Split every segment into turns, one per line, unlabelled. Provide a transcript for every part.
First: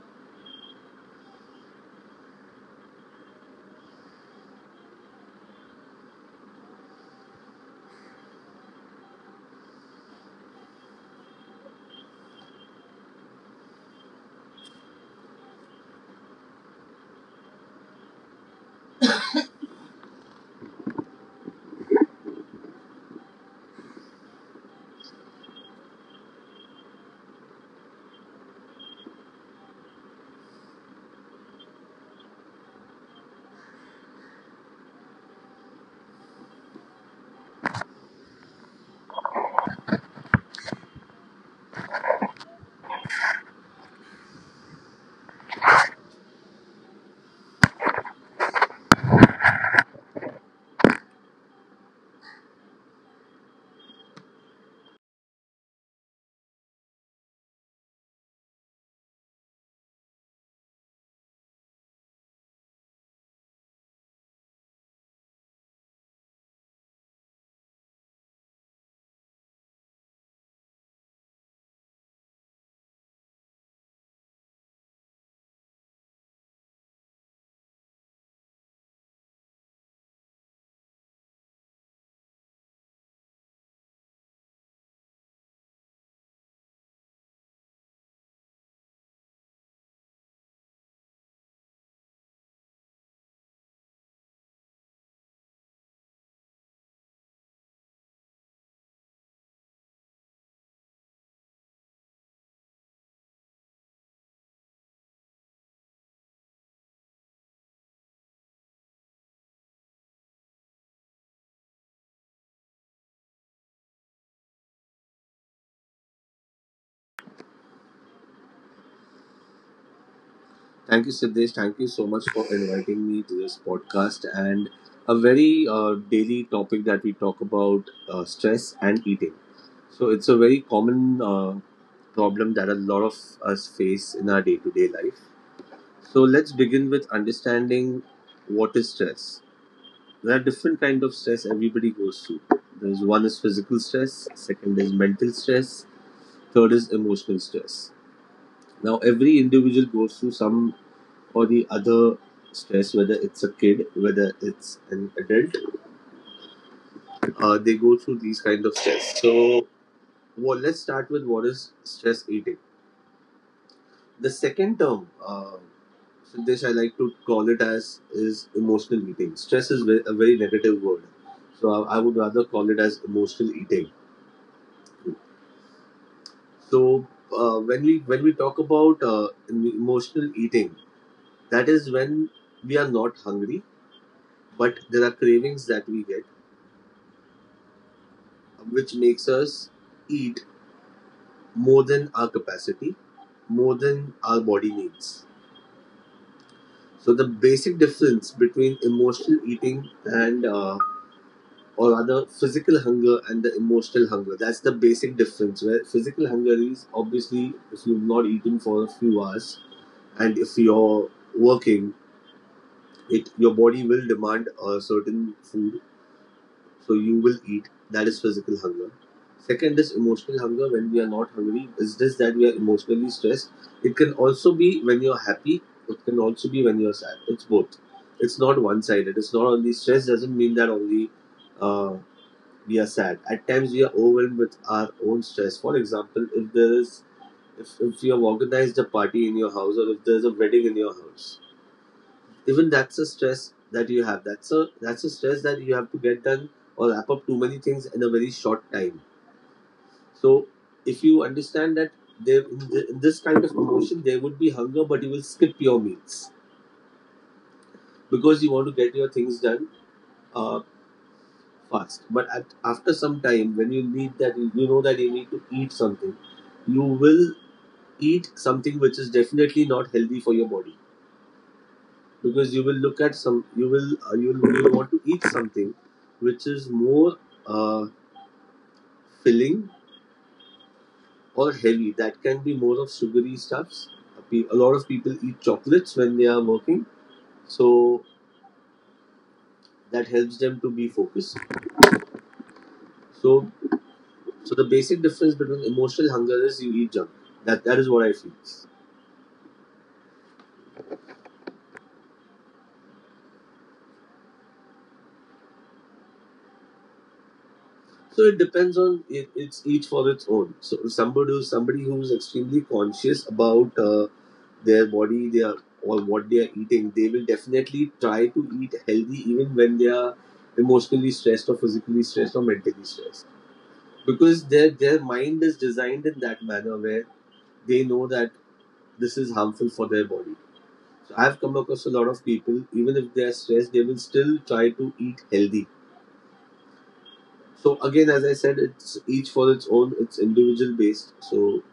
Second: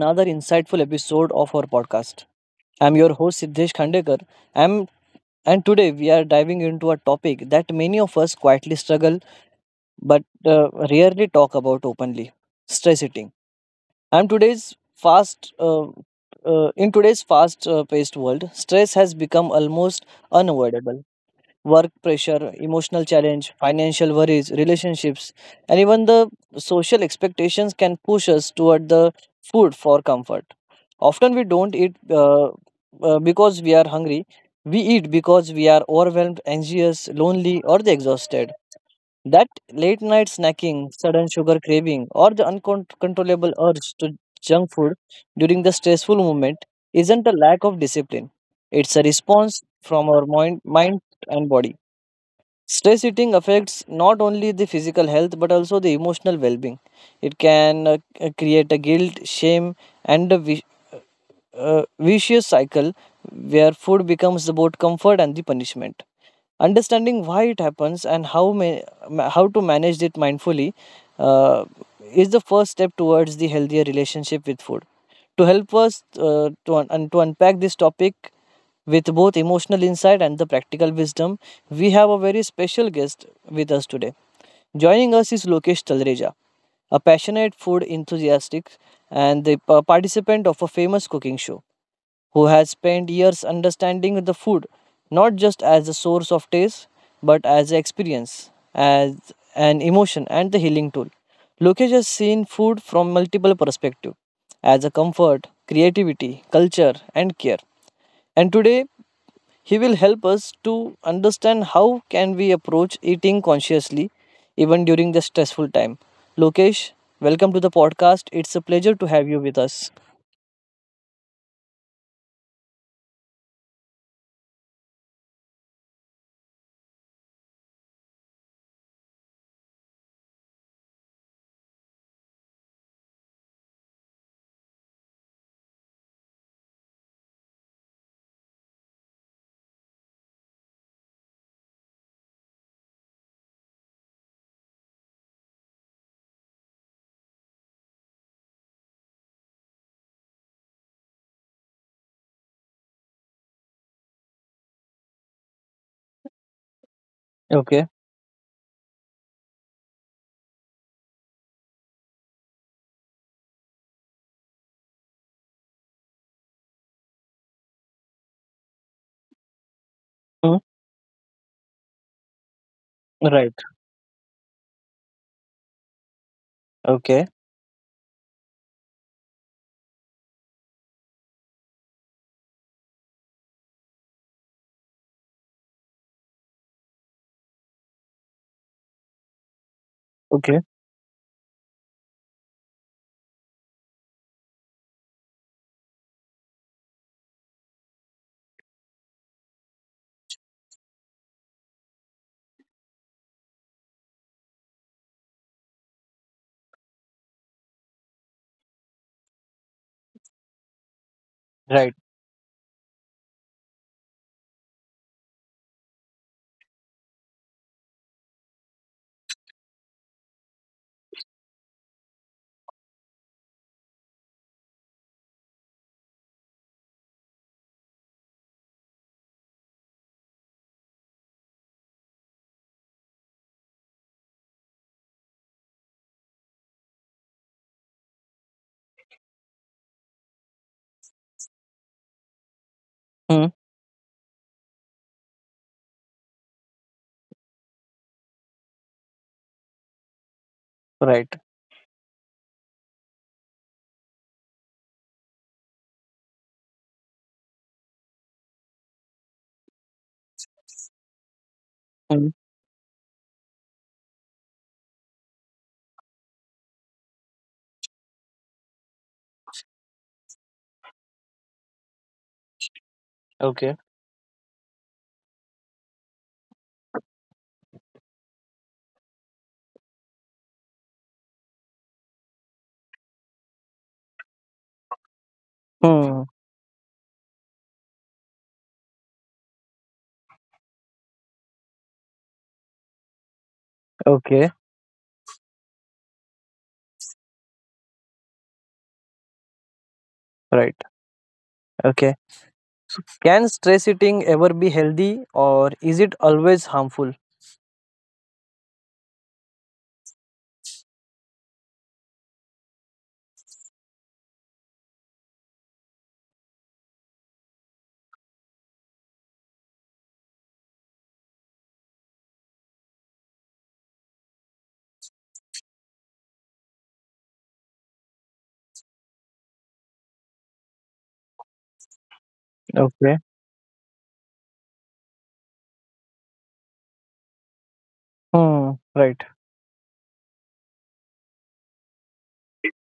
another insightful episode of our podcast. I'm your host Siddhesh Khandekar, I'm, and today we are diving into a topic that many of us quietly struggle but rarely talk about openly: stress eating. I'm today's fast. In today's fast-paced world, stress has become almost unavoidable work pressure, emotional challenge, financial worries, relationships, and even the social expectations can push us toward the food for comfort. Often we don't eat because we are hungry. We eat because we are overwhelmed, anxious, lonely, or the exhausted. That late night snacking, sudden sugar craving, or the uncontrollable urge to junk food during the stressful moment isn't a lack of discipline. It's a response from our mind and body. Stress eating affects not only the physical health but also the emotional well being. It can create a guilt, shame, and a vicious cycle where food becomes both comfort and the punishment. Understanding why it happens and how to manage it mindfully uh, is the first step towards the healthier relationship with food. To help us to un- and to unpack this topic with both emotional insight and the practical wisdom, we have a very special guest with us today. Joining us is Lokesh Talreja, a passionate food enthusiast and the participant of a famous cooking show who has spent years understanding the food not just as a source of taste but as an experience, as an emotion and the healing tool. Lokesh has seen food from multiple perspectives as a comfort, creativity, culture and care. And today he will help us to understand how can we approach eating consciously even during the stressful time. Lokesh, welcome to the podcast. It's a pleasure to have you with us.
Thank you, Siddesh. Thank you so much for inviting me to this podcast and a very daily topic that we talk about stress and eating. So, it's a very common problem that a lot of us face in our day to day life. So, let's begin with understanding what is stress. There are different kind of stress everybody goes through. There's one is physical stress, second is mental stress, third is emotional stress. Now, every individual goes through some or the other stress, whether it's a kid, whether it's an adult,
Okay.
they go through these kind of stress. So, well, let's start with what is stress eating. The second term, Siddesh, I like to call it as is emotional eating. Stress is a
Hmm.
very negative word, so I would rather call it as
Right.
emotional eating.
Okay.
So when we talk about emotional eating, that is when we are not hungry, but there are cravings that we get which makes us
Okay.
eat more than our capacity, more than our body needs. So the basic difference between emotional eating and or rather physical hunger and the emotional hunger, that's the basic difference, where physical hunger is obviously if you've not eaten for a few hours and if you're
Right.
working it, your body will demand a certain food, so you will eat. That is physical hunger. Second is emotional hunger, when we are not hungry is this, that we are emotionally stressed. It can also be when you're happy, it can also be when you're sad, it's both. It's not one sided, it's not only stress, doesn't mean that only uh, we are sad, at times we are overwhelmed with our own stress. For example, if there is if you have organized a party in your house or if there's a wedding in your house, even
Hmm.
that's a stress that you have, that's a stress that you have to get done or wrap up too many things in a very short time. So
Right.
if you understand that in this kind of promotion there would be hunger, but you will skip your meals because you want to get your things done uh,
Hmm.
fast. But after some time when you need that, you know that you need to eat something, you will eat something which is definitely not healthy for your body, because you will
Okay.
look at some, you will you will, you want to eat something which is more uh, filling or heavy. That can be more of sugary stuffs. A lot of people
Hmm.
eat chocolates when they are working, so that helps them to be focused. so
Okay.
so the basic difference between emotional hunger is you eat junk. That is what I feel.
Right. Okay. Can stress eating ever be healthy or is it always harmful?
So it depends it's each for its own. So somebody who's extremely conscious about their body, they are or what they are eating, they will definitely try to eat healthy even when they are emotionally stressed or physically stressed or mentally stressed, because their mind is designed in that manner where they know that this is harmful for their body. So I've come across a
Okay.
lot of people, even if they are stressed, they will still try to eat healthy.
Hmm.
So
Right.
again, as I said, it's each for its own. It's individual based. So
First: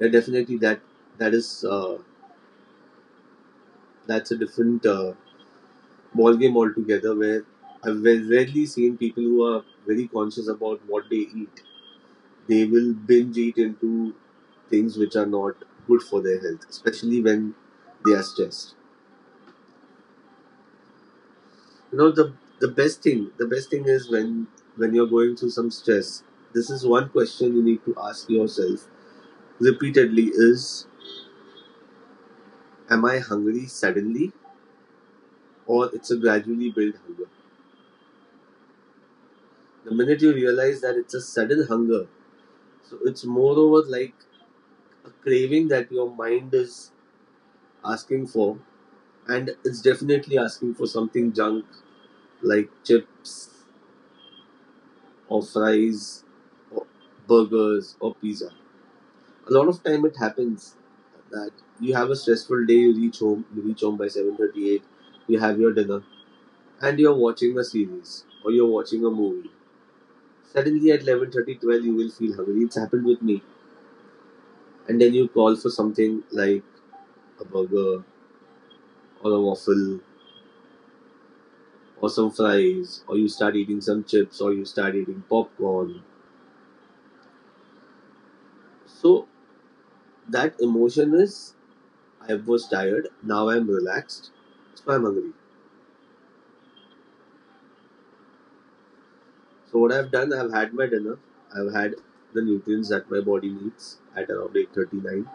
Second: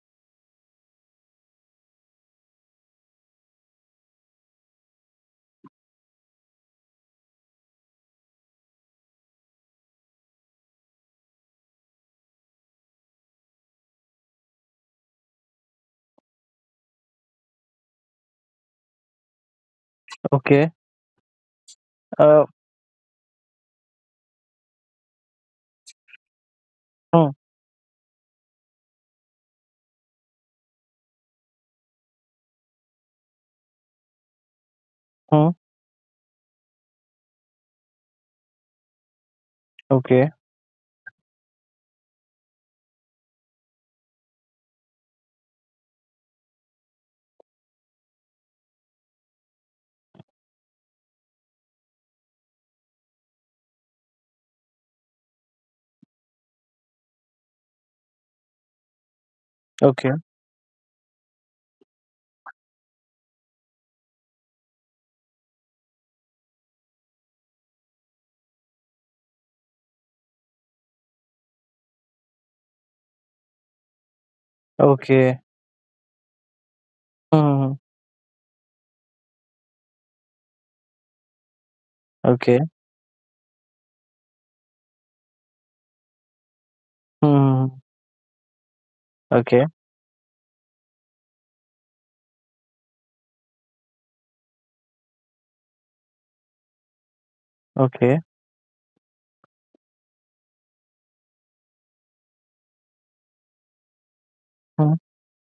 yeah, definitely that is uh, that's a different ball game altogether. Where I've rarely seen people who are very conscious about what they eat. They will binge eat into things which are not good for their health, especially when they are stressed.
Okay.
You know,
Uh.
the best thing is when you're going through some stress. This is one
Hmm.
question you need to ask yourself repeatedly: is Am I hungry suddenly?
Hmm.
Or it's a gradually built hunger? The
Okay.
minute you realize that it's a sudden hunger, so it's moreover like a craving that your mind is asking for, and it's definitely asking for something junk, like chips or fries or burgers or pizza. A lot of
Okay.
time it happens that you have a stressful day, you reach home by 7:38, you have your dinner, and you're watching a series or you're watching a movie. Suddenly at 11:30, 12, you will feel hungry. It's happened with me. And then
Okay.
you call for something like a
Hmm.
burger or a waffle or some
Okay.
fries, or you start eating some chips or you start eating popcorn.
Hmm.
So
Okay.
that emotion is, I was tired, now I'm relaxed, so I'm hungry.
Okay.
So what I've done, I've had my dinner, I've had the nutrients that my body needs at around
Hmm.
8:39.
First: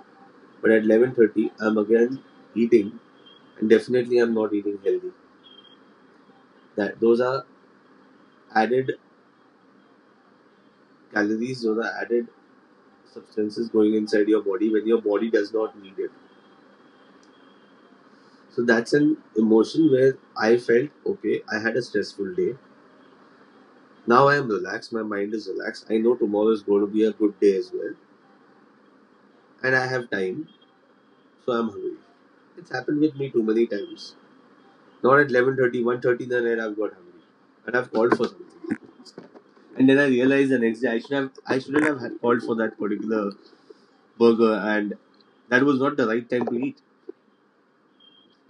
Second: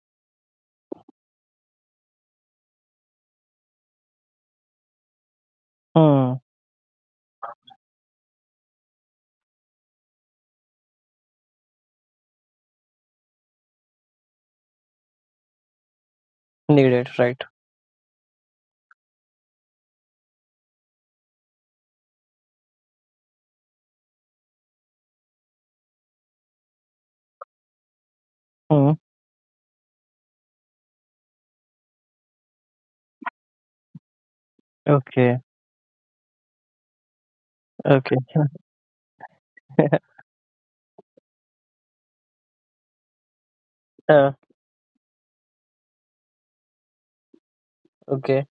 But at 11:30, I'm again eating, and definitely I'm not eating healthy.
Hmm.
That those are added calories or the added substances going inside your body when your body does not need it.
Needed. Right.
So that's an emotion where I felt okay, I had a stressful day. Now I am relaxed, my mind is relaxed. I know tomorrow is going to be a good day as well,
Hmm.
and I have time, so I'm hungry. It's happened with me too many times. Not at
Okay.
11:30, one thirty 1:30 in the night I've got hungry, and I've
Okay.
called for something. And then I realized the next day I shouldn't have had called for that particular
Uh,
burger, and that was not the right time to eat.
Okay,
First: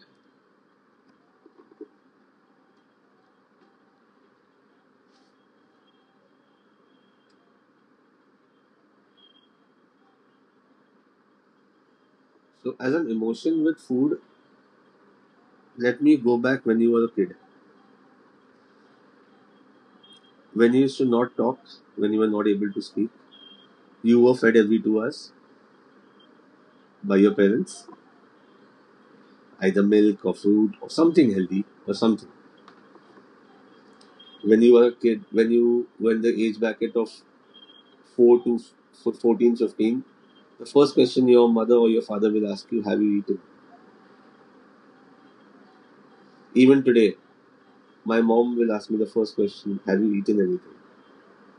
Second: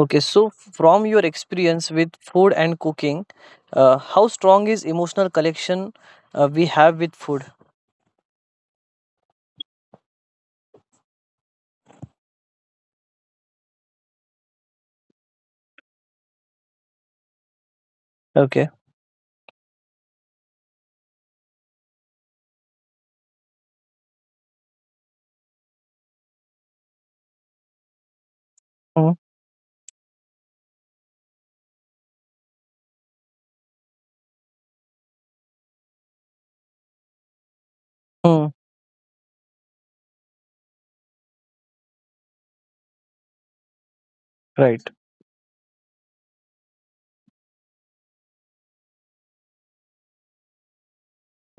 Okay, so from your experience with food and cooking, how strong is emotional connection we have with food?
So as an emotion with food, let me go back when you were a kid.
Okay.
When you used to not talk, when you were not able to speak, you were fed every 2 hours by your parents,
Mm,
either milk or fruit or something healthy or something. When you were a kid, when you were in the age bracket of 4
mm,
to 14, 15, the first question your mother or your father will ask you, Have you eaten?
right.
Even today, my mom will ask me the first question, Have you eaten anything?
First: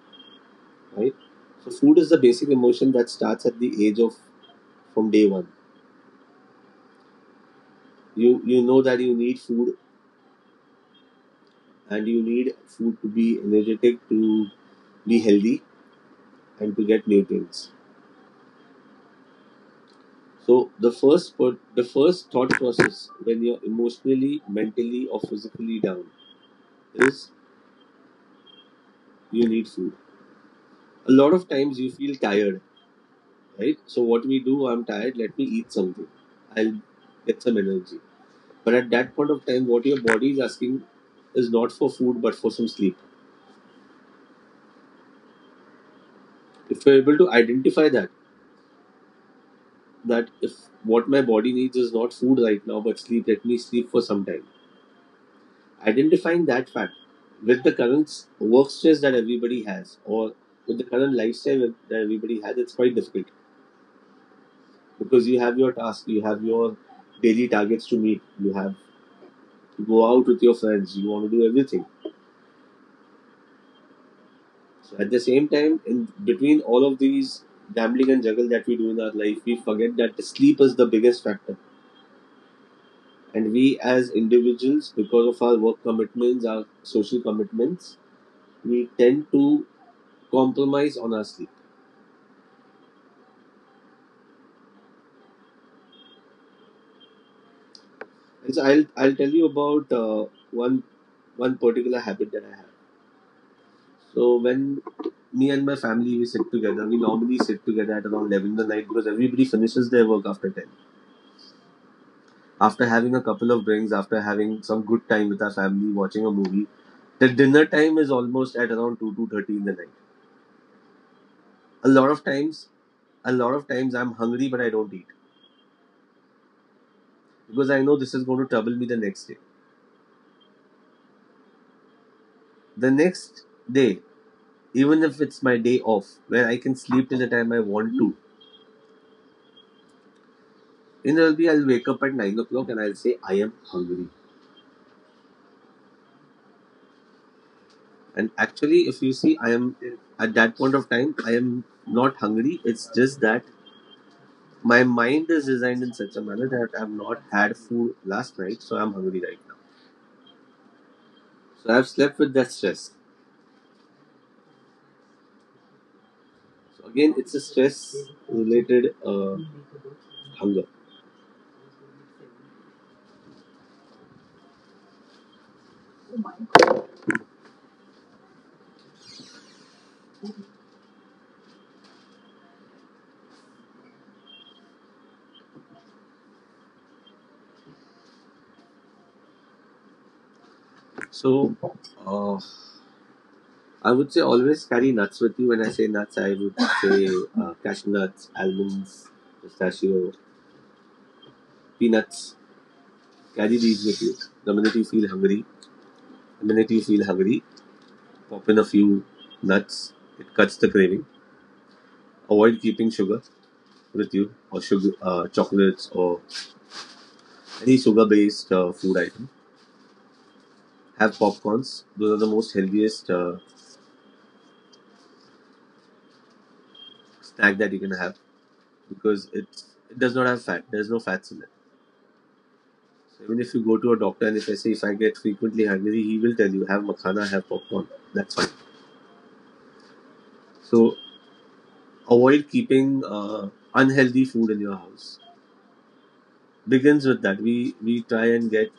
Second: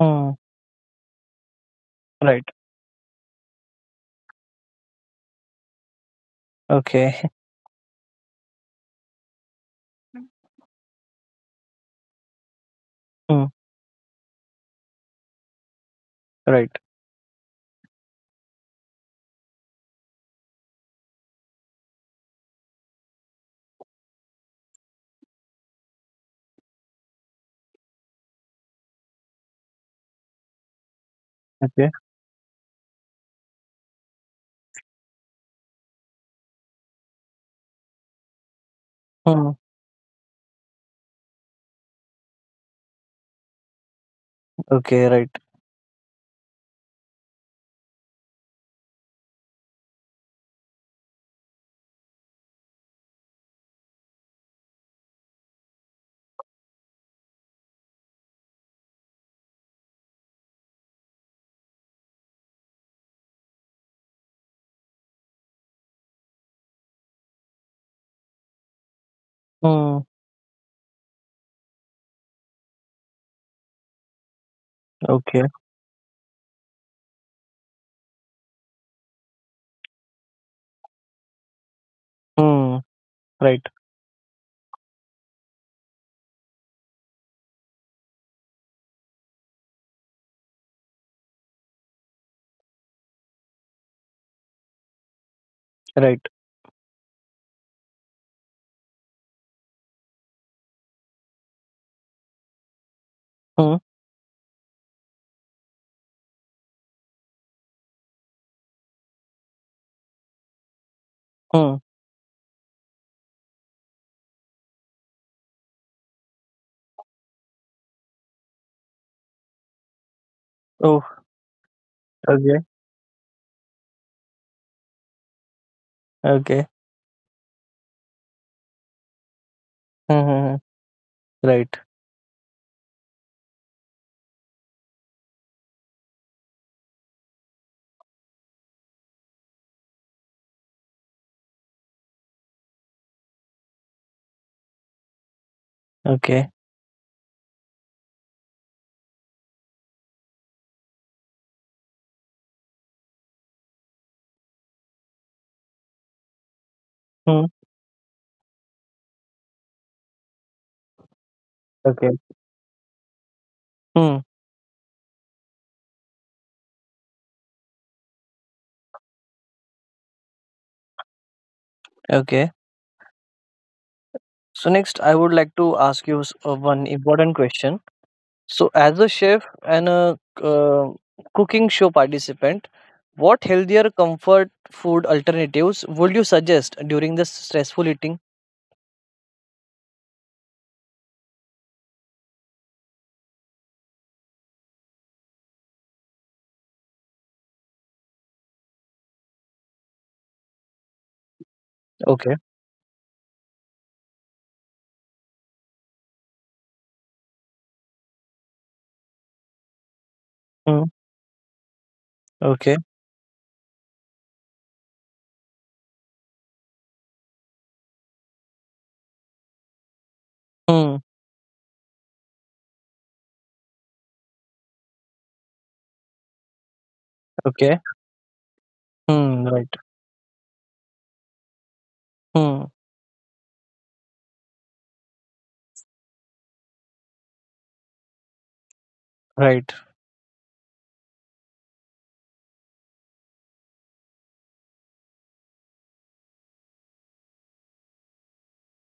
Mm,
Right? So, food is the
right.
basic emotion that starts at the age of, from day one.
Okay.
You know that you need food, and you need food to be
Mm,
energetic, to be healthy
right.
and to get nutrients. So the the first thought process when you're emotionally, mentally or physically down is you need food. A lot of times
Okay.
you feel tired, right? So what we do, I'm tired, let me eat something, I'll get some energy. But at that point of
Mm,
time what your body is asking is not for food but for some sleep.
okay. Right.
If you're able to identify that, that if what my body needs is not food right now but sleep, let me sleep for some time. Identifying that fact with the current work stress that everybody has, or with the current lifestyle that everybody has, it's quite difficult, because you have your task, you have your daily targets to meet, you have to
Mm,
go out with your friends, you want to do everything. So at the
okay.
same time, in between all of these gambling and juggle that we do in our life, we forget that the sleep is the biggest factor,
Mm,
and
right.
we, as individuals, because of our work commitments, our social commitments, we tend to compromise on our sleep.
Right.
And so I'll tell you about one particular habit that I have.
Mm,
So when me and my family, we normally sit together at around 11 in the night, because everybody finishes their work after 10,
mm.
after having a couple of drinks, after having some good time with our family watching a movie. The dinner time is almost at around 2, 2 30 in the night.
Oh.
a lot of
Okay.
times a lot of times I'm hungry, but I don't eat
Okay.
because I know this is going to trouble me the next day.
Mm-hmm. Right.
The next day, even if it's my day off, where I can sleep till the time I want to, invariably I'll wake up at 9 o'clock and I'll say I am hungry.
Okay.
And actually, if you see, I am at that point of time, I am not hungry. It's just that my mind is designed in such a manner that I've not
Mm,
had food last night, so I'm hungry right now. So I've
okay.
slept with that stress.
Mm,
So again, it's a stress-related hunger.
okay. So next, I would like to ask you one important question. So, as a chef and a cooking show participant, what healthier comfort food alternatives would you suggest during the stressful eating?
So. Uh, I would say always carry nuts with you. When I say nuts, I would say cashew nuts, almonds, pistachio,
Okay.
peanuts. Carry these with you. The minute you feel hungry, the minute you feel hungry, pop in a few nuts. It cuts the
Hmm.
craving. Avoid
Okay.
keeping sugar with you, or sugar, chocolates or any sugar-based food item.
Hmm.
Have popcorns. Those are the most healthiest snack that
Okay.
you can have, because
Hmm. Right.
it does not have fat. There's no fats in it.
Hmm.
Even if you go to a doctor and if I say if I get frequently hungry, he will tell you have makhana, have popcorn. That's fine.
Right.
So avoid keeping unhealthy food in your house. Begins with that. We try and get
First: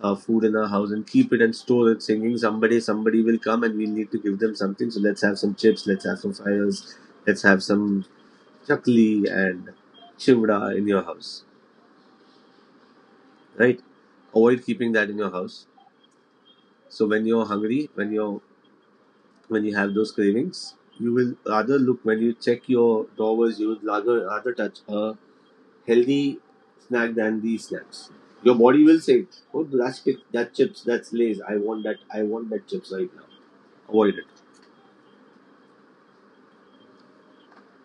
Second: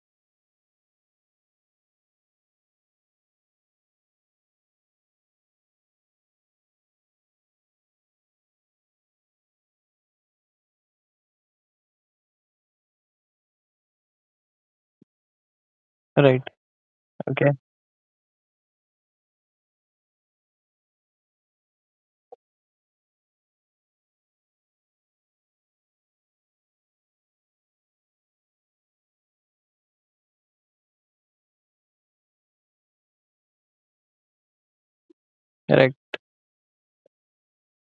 food in our house and keep it and store it, thinking somebody will come and we need to give them something. So let's have some chips, let's have some fires, let's have some chakli and chivda in your house, right? Avoid keeping that in your house.
Right.
So when you're
Okay.
hungry, when you have those cravings, you will rather look. When you check your drawers, you would rather touch a healthy snack than these snacks. Your body will say, oh, that's that chips, that's lays. I want that chips right now. Avoid it.
Right.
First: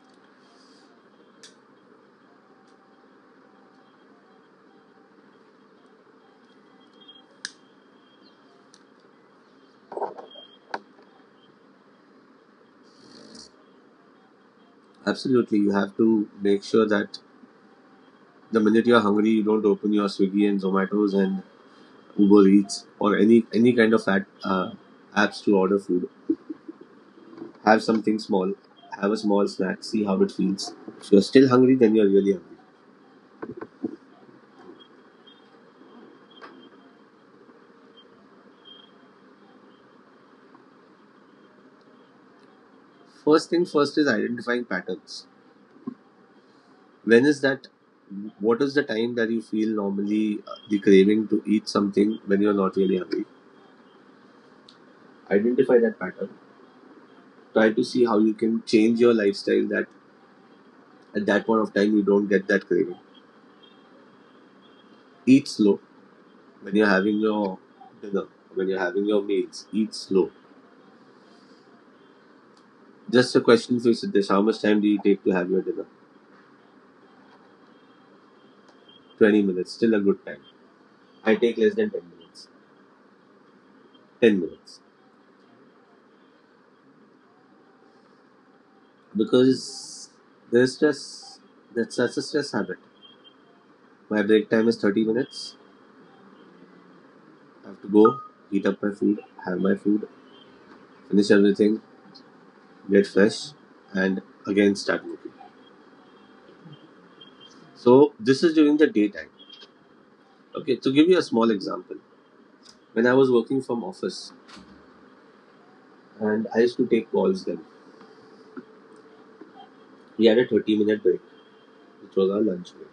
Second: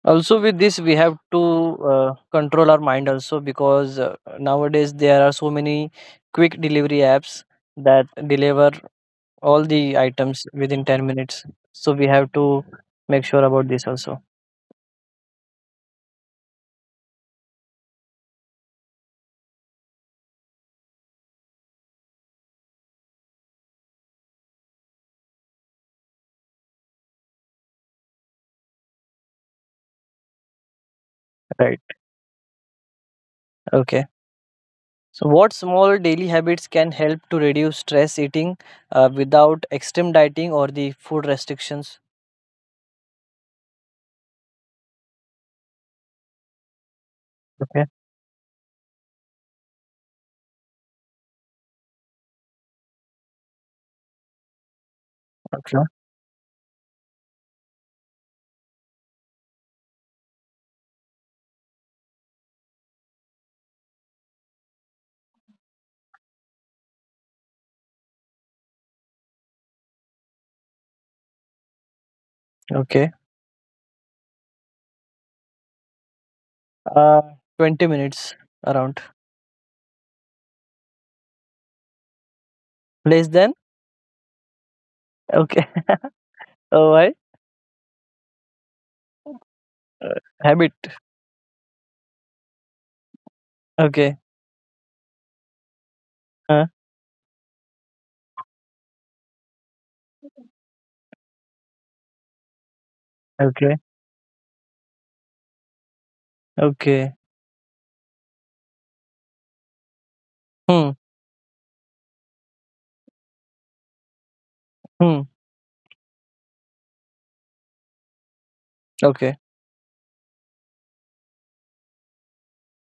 Also, with this, we have to control our mind also because nowadays there are so many quick delivery apps that deliver all the items within 10 minutes. So, we have to make sure about this also.
Absolutely, you have to make sure that the minute you're hungry, you don't open your Swiggy and Zomatos and Uber Eats or any kind of fat apps to order food. Have something small. Have a small snack. See how it feels. If you're still hungry,
Right.
then you're really hungry.
Okay. So, what small daily habits can help to reduce stress eating without extreme dieting or the food restrictions?
First thing first is identifying patterns. When is that?
Okay.
What is the time that you feel normally the craving to eat something when you're not really hungry?
Okay.
Identify that pattern. Try to see how you can change your lifestyle that at that point of time you don't get that craving. Eat slow when you're having your dinner, when you're having your meals. Eat slow.
Okay.
Just a question for you, Siddesh. How much time do you take to have your dinner?
Uh, 20 minutes around.
20 minutes, still a good time. I take less than 10 minutes.
Less than?
10 minutes
Okay. Oh, why?
because there's
Habit.
stress. That's such a stress habit.
Okay.
My break time is 30 minutes.
Uh,
I have to go, heat up my food, have my food, finish everything, get fresh,
okay.
and again start working.
Okay.
So this is during the daytime. Okay,
Hmm.
to give you a small example, when I was working from office
Hmm.
and I used to take calls then,
Okay.
we had a 30-minute break, which was our lunch break.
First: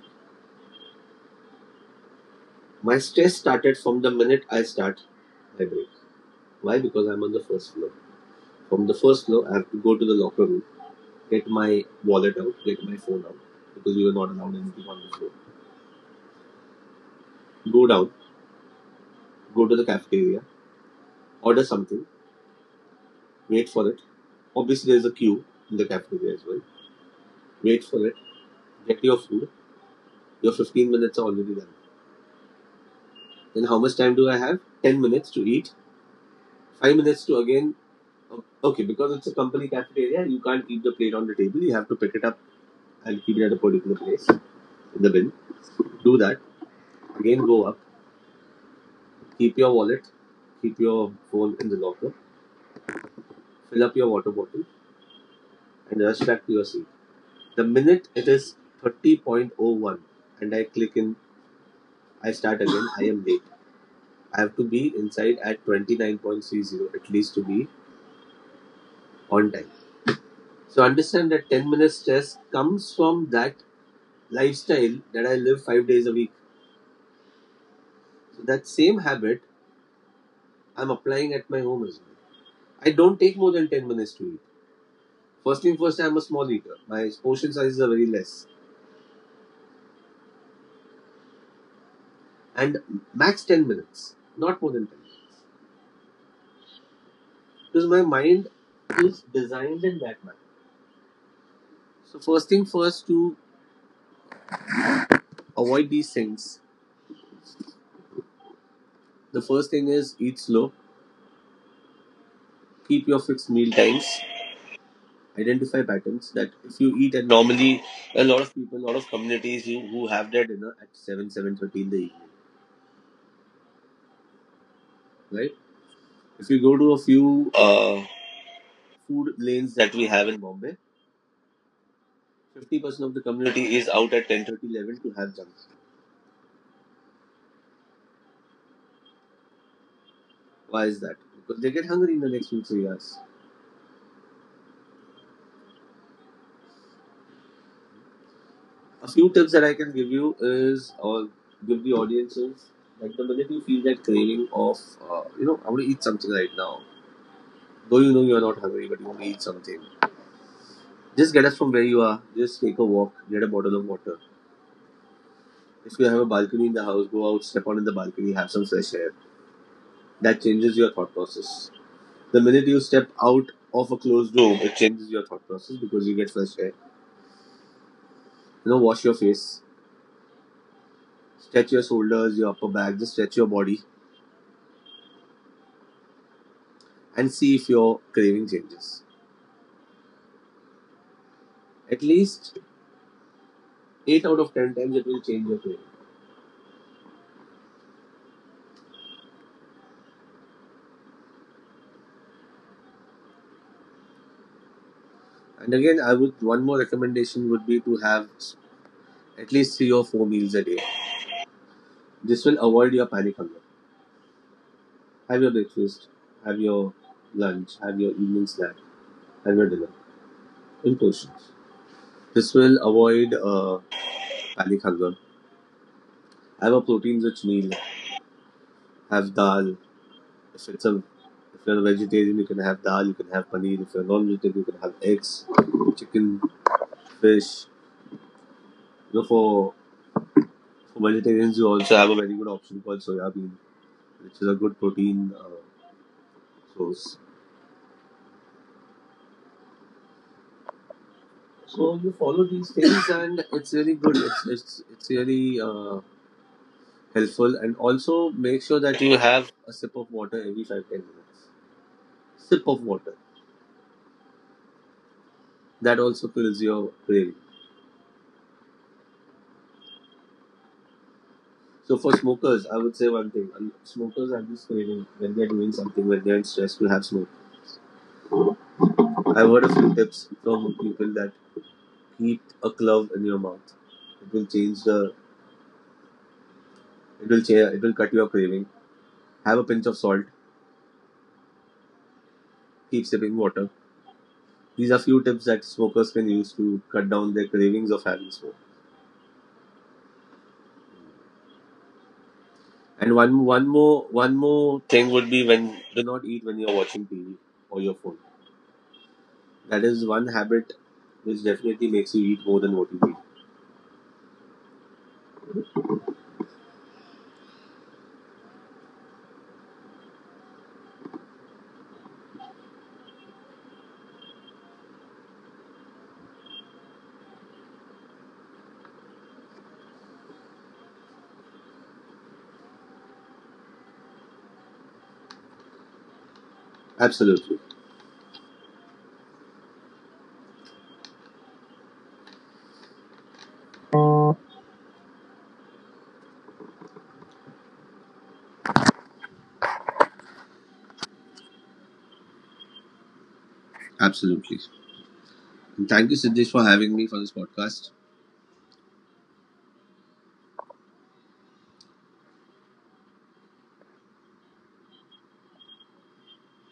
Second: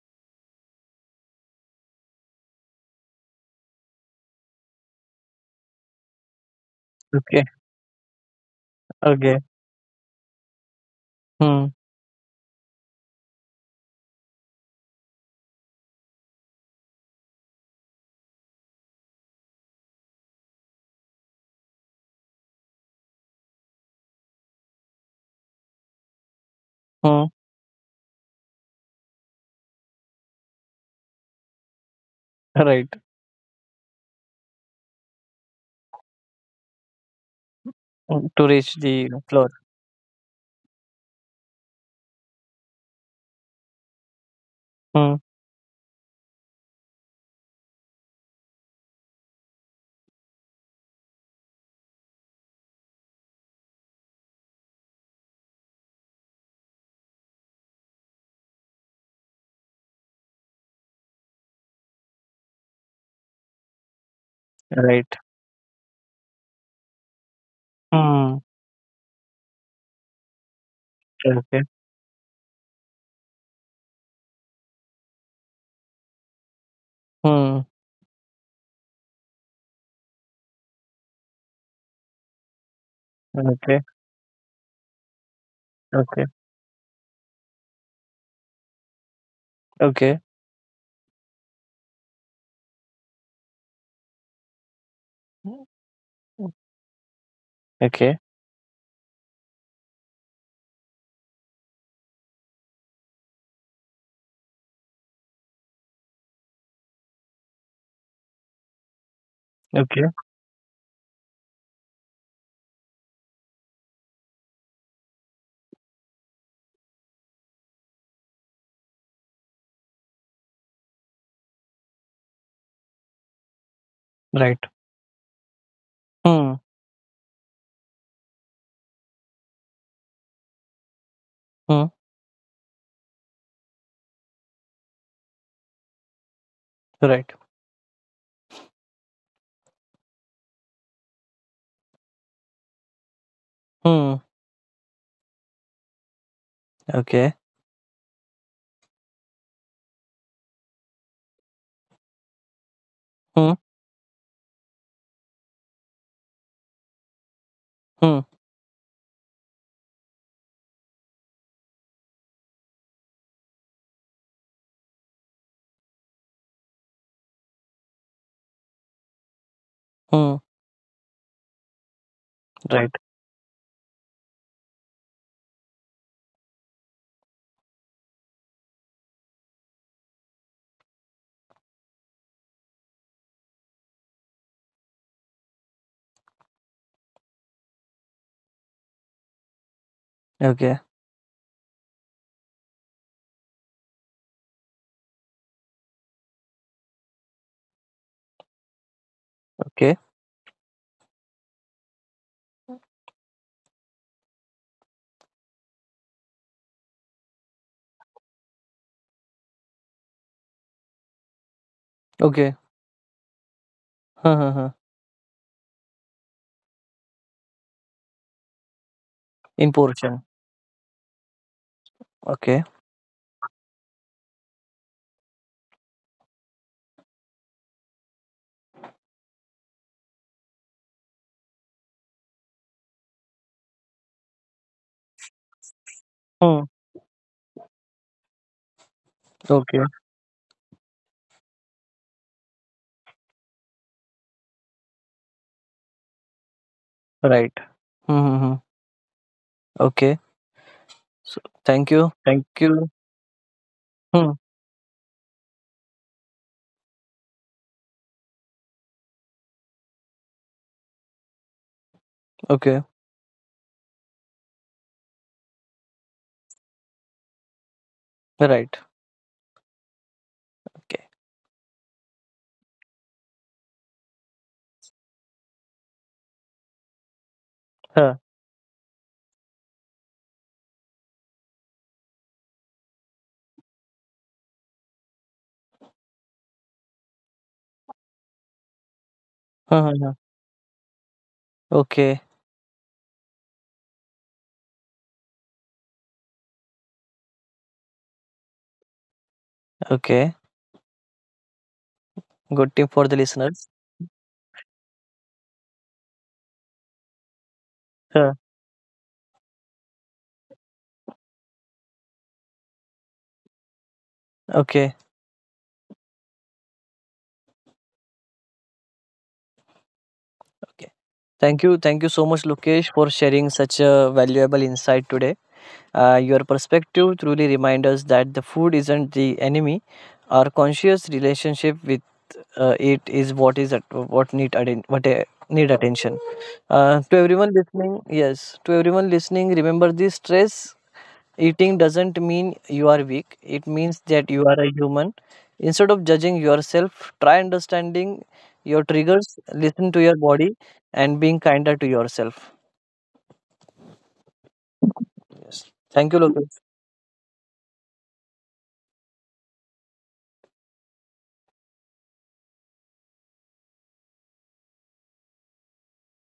My stress started from the minute I start my break. Why? Because I'm on the
Okay.
first floor. From the first
Okay.
floor, I have to go to the locker room, get
Hmm.
my wallet out, get my phone out, because we were not allowed anything on the floor. Go down, go to the cafeteria, order something, wait for it. Obviously, there's a queue in the cafeteria as well.
Hmm.
Wait for it, get your food. Your 15 minutes are already done.
Right.
Then how much time do I have? 10 minutes to eat, 5 minutes to again.
Hmm, to reach
Okay,
the
because it's a
floor.
company cafeteria, you can't keep the plate on the table. You have to pick it up and keep it at a particular place in the
Hmm.
bin. Do that. Again, go up. Keep your wallet. Keep your phone in the locker. Fill up your water bottle and rush back to your seat. The minute it is 30:01 and I click in, I start again, I am late. I have to be
Right.
inside at 29:30 at least to be
Hmm.
on time. So understand that
Okay.
10 minutes stress comes from that lifestyle that I live 5 days a week.
Hmm.
So that same habit I'm applying at my home as well. I don't take more than
Okay.
10 minutes to eat. First thing first, I'm a
Okay.
small eater. My portion sizes are very less.
Okay.
And max 10 minutes, not more than 10, because my
Okay.
mind is designed in that manner. So first thing first, to avoid these things. The first thing
Okay.
is eat slow, keep your fixed meal times, identify patterns that if you eat at normally a lot of people, a lot of communities, you who have their dinner at 7, 7:30 in the evening,
Right.
right?
Hmm.
If you go to a few food lanes that we have in Bombay,
Hmm.
50% of the community is out at 10:30, 11 to have junk.
Right.
Why is that? Because they get hungry in the next 2, 3 hours.
Hmm. Okay.
A few tips that I can give you is, or give the audiences, like the
Hmm.
minute you feel that craving of, I want to eat something right now. Though you
Hmm.
know you are not hungry, but you want to eat something. Just get up from where you are. Just take a walk. Get a bottle of water. If you have a balcony in the house, go out, step on in the balcony, have some fresh air.
Hmm.
That changes your thought process. The minute you
Right.
step out of a closed room, it changes your thought process because you get fresh air. Wash your face, stretch your shoulders, your upper back, just stretch your body, and see if your craving changes.
Okay.
At least eight out of 10 times it will change your day.
Okay.
And again, I would, one more recommendation would be to have at least three or four meals a day. This
Okay.
will avoid your panic hunger.
Huh, huh, huh.
Have your breakfast, have your lunch, have your evening snack, have
In
your dinner
portion.
in portions. This
Okay.
will avoid panic hunger. Have a protein-rich meal. Have dal. If you're a vegetarian, you can have dal. You can have paneer. If you're non-vegetarian, you can have eggs, chicken,
Hmm.
fish. You know, for
Okay.
For vegetarians, you also have a very good option called soya bean, which is a good protein source.
Right. Hmm. Hmm. Hmm. Okay. So, thank
So
you.
you
Thank
follow these
you.
things, and it's really good.
Hmm.
It's really helpful, and also make sure that you have a sip of water every 5-10 minutes. Sip
Okay.
of water, that also fills your craving.
Right. Okay.
So for smokers, I would say one thing: smokers are just craving when they're doing something, when they're in stress, to have smoke.
Huh.
I've heard a few tips from people that keep a clove in your mouth. It will change the It will change, it will cut your craving. Have a
Huh,
pinch
huh,
of
huh.
salt.
Okay.
Keep sipping water. These are few tips that smokers can use to cut down their cravings of having smoke.
Okay. Good tip for the
And one
listeners.
one more one more thing would be, when do not eat when you're watching TV or your phone.
Huh.
That is one habit which definitely makes you eat more than what you eat.
Okay. Okay. Thank you. Thank you so much, Lokesh, for sharing such a valuable insight today. Your perspective truly reminds us that the food isn't the enemy. Our conscious relationship with it is what is at, what need atten- what need attention. To everyone
Absolutely,
listening, yes, to everyone listening, remember this: stress eating doesn't mean you are weak. It means that you are a human. Instead of judging yourself, try understanding your triggers, listen to your body, and being kinder to yourself.
absolutely.
Yes.
And
Thank
thank
you,
you, Siddesh, for
Lokesh.
having me for this podcast.